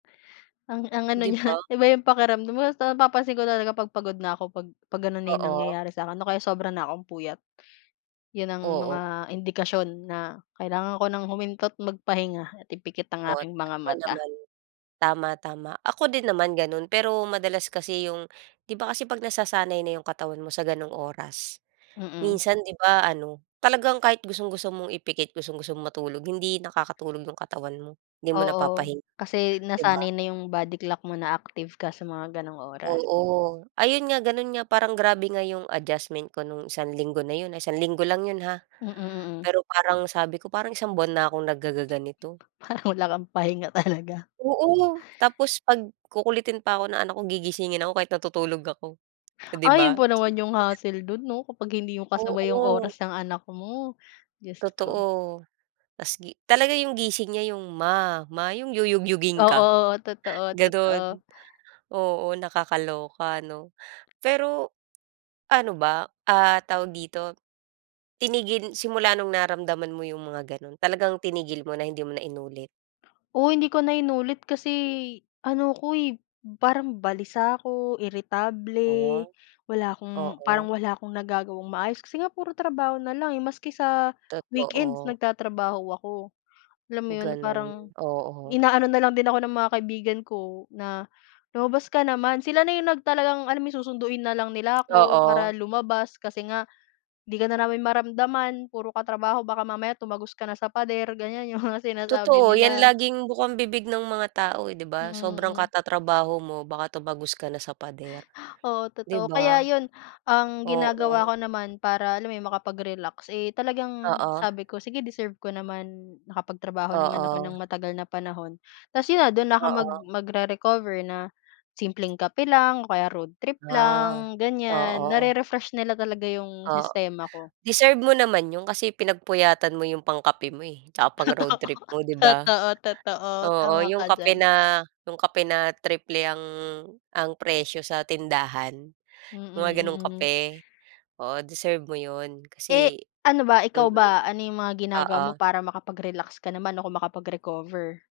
Ang ang ano Di niya, ba. iba 'yong pakiramdam mo, basta napapansin ko talaga 'pag pagod na ako 'pag 'pag gano'n na 'yong Oo. nangyayari sa 'kin, o kaya sobra na 'kong puyat. 'Yon ang Oo. mga indikasyon na kailangan ko nang huminto't magpahinga at ipikit ang Oo, aking mga tama mata. naman. Tama, tama. Ako din naman gano'n pero madalas kasi 'yong 'di ba kasi 'pag nasasanay na 'yong katawan mo sa gano'ng oras, Mm. minsan, 'di ba, ano, talagang kahit gustong-gusto mong ipikit, gustong-gusto mong matulog, hindi nakakatulog 'yong katawan mo. Hindi mo Oo, napapahinga, kasi 'di ba? nasanay na 'yong body clock mo, na active ka sa mga gano'ng oras. Oo, ayun nga, gano'n nga. Parang grabe nga 'yong adjustment ko no'ng isang linggo na 'yon, ah, isang linggo lang 'yon, ha. Mm, mm. Pero parang sabi ko parang isang buwan na akong naggagaganito. Parang wala kang pahinga talaga. Oo, tapos 'pag kukulitin pa ako ng anak ko, gigisingin ako kahit natutulog ako. Oh, 'di Ay, 'yon ba? pa naman Isipin 'yong mo 'yan. hassle do'n, 'no? Kapag hindi 'yong kasabay 'yong Oo. oras ng anak mo, Diyos ko. Totoo. Tas gi Talaga 'yong gising niya 'yong, "Ma, ma." 'Yong yuyugyugin ka. Oo, totoo, Gano'n. totoo. Oo, nakakaloka, ano. Pero ano ba, ah tawag dito. Tinigil simula no'ng nararamdaman mo 'yong mga gano'n, talagang tinigil mo na, hindi mo na inulit? Oo, hindi ko na inulit kasi ano ako, eh, parang balisa ako, Oh. iritable, wala akong parang Oo. wala akong nagagawang maayos. Kasi nga puro trabaho na lang, eh, maski sa weekends Totoo. nagtatrabaho ako. Alam mo 'yon, na parang Gano'n, oo. inaano na lang din ako ng mga kaibigan ko na, "Lumabas ka naman." Sila na 'yong nag talagang alam mo 'yong susunduin na lang nila ako Oo. para lumabas, kasi nga, "'Di ka na namin maramdaman. Puro ka trabaho. Baka mamaya tumagos ka na sa pader." Ganiyan 'yong mga sinasabi Totoo. 'Yan, nila. laging bukambibig ng mga tao, eh, 'di ba? Sobrang Mm. katatrabaho mo, baka tumagos ka na sa pader, Oo, 'di totoo. Kaya ba? 'yon. Ang Oo. ginagawa ko naman para, alam mo 'yon, makapag-relax, eh, talagang Oo. sabi ko, "Sige deserve ko naman. Nakapagtrabaho naman ako Oo. nang matagal na panahon." Tas 'yon na, do'n na ako mag Oo. magre-recover na simpleng kape lang o kaya road trip Ah, lang, ganiyan. oo. Nare-refresh nila talaga 'yong Oh, sistema ko. deserve mo naman 'yon kasi pinagpuyatan mo 'yong pangkape mo, eh, 'tsaka pang Totoo. road trip mo, 'di ba. Totoo, totoo, Oo, tama 'yong ka kape diyan. na 'yong kape na triple ang ang presyo sa tindahan, Mm, mga gano'ng mm. kape. Oo, deserve mo 'yon Eh, kasi ano ba, ikaw mm, ba, ano 'yong mga ginagawa mo oo. para makapag-relax ka naman o kung makapag-recover?